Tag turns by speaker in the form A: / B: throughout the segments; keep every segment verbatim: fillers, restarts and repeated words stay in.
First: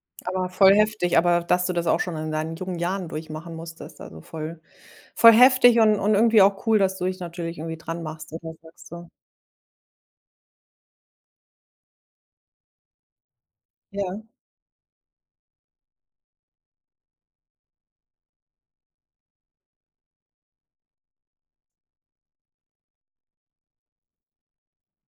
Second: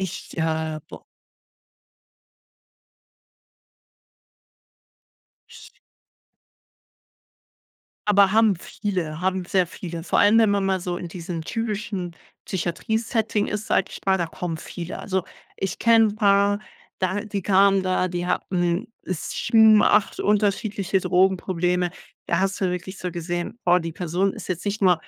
A: Ich,
B: Aber voll
A: äh, boah
B: heftig. Aber dass du das auch schon in deinen jungen Jahren durchmachen musstest, also voll voll
A: Sch
B: heftig und und irgendwie auch cool, dass du dich natürlich irgendwie dran
A: Aber
B: machst
A: haben
B: oder sagst so
A: viele haben sehr viele. Vor allem, wenn man mal so in diesem typischen Psychiatrie-Setting ist, sage ich mal,
B: Ja.
A: da kommen viele. Also ich kenne 'n paar, da die kamen da, die hatten, esschm, acht unterschiedliche Drogenprobleme. Da hast du wirklich so gesehen: „Boah, die Person ist jetzt nicht nur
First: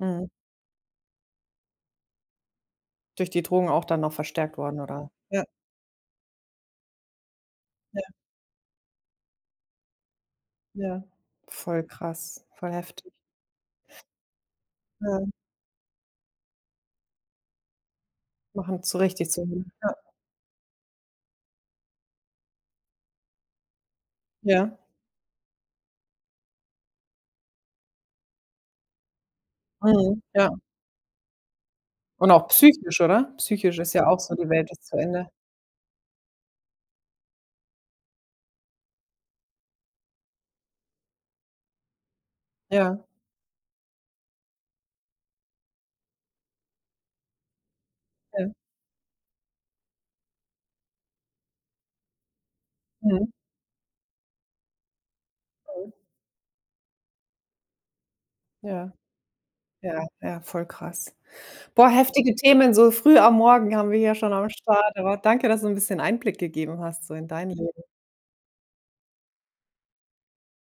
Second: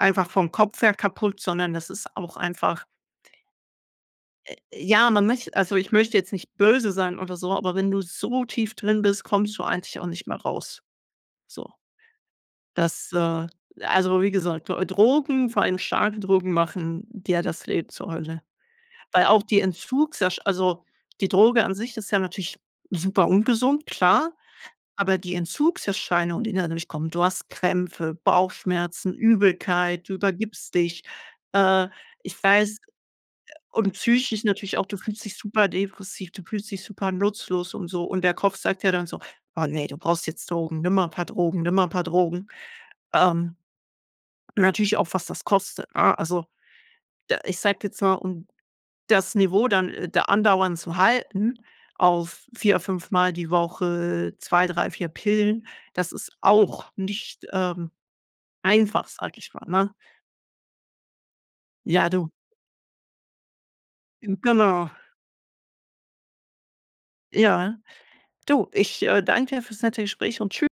B: Mhm.
A: vom Kopf her kaputt, sondern das ist auch einfach“
B: Durch die Drogen auch dann noch
A: Äh,
B: verstärkt worden,
A: ja,
B: oder
A: man
B: ja.
A: möch also ich möchte jetzt nicht böse sein oder so, aber wenn du
B: Ja.
A: so tief drin bist, kommst du eigentlich auch nicht mehr raus.
B: Ja.
A: So.
B: Voll krass. Voll
A: Das,
B: heftig.
A: äh also wie gesagt, D
B: Mhm.
A: Drogen, vor allem starke Drogen machen dir das Leben zur Hölle.
B: Machen zu
A: Weil
B: richtig
A: auch
B: zur
A: die
B: Hölle. Ja.
A: Entzugsersch also die Droge an sich ist ja natürlich super ungesund, klar,
B: Ja.
A: aber die Entzugserscheinungen, die dann dadurch kommen, du hast Krämpfe, Bauchschmerzen, Übelkeit, du
B: Mhm, ja.
A: übergibst dich. Äh,
B: Und
A: ich
B: auch
A: weiß
B: psychisch, oder? Psychisch
A: und
B: ist ja auch so:
A: psychisch
B: Die Welt
A: natürlich auch,
B: ist
A: du
B: zu
A: fühlst
B: Ende.
A: dich super depressiv, du fühlst dich super nutzlos und so und der Kopf sagt ja dann so: „Oh ne, du brauchst jetzt Drogen. Nimm mal 'n paar Drogen, nimm mal 'n paar Drogen."
B: Ja.
A: Ähm natürlich auch, was das kostet, ne? Also, de ich sage jetzt mal, um
B: Mhm.
A: das Niveau dann, äh, da andauernd zu halten auf vier
B: Mhm.
A: fünfmal die Woche zwei, drei, vier Pillen,
B: Mhm.
A: das ist auch nicht, ähm,
B: Ja.
A: einfach, sage ich mal, ne?
B: Ja, ja, voll krass. Boah,
A: Ja, du
B: heftige Themen so früh am Morgen haben wir hier schon
A: Hm.
B: am
A: Genau.
B: Start. Aber danke, dass du 'n bisschen Einblick gegeben hast so in dein
A: Ja.
B: Leben.
A: Du, ich, äh, danke dir fürs nette Gespräch und tschü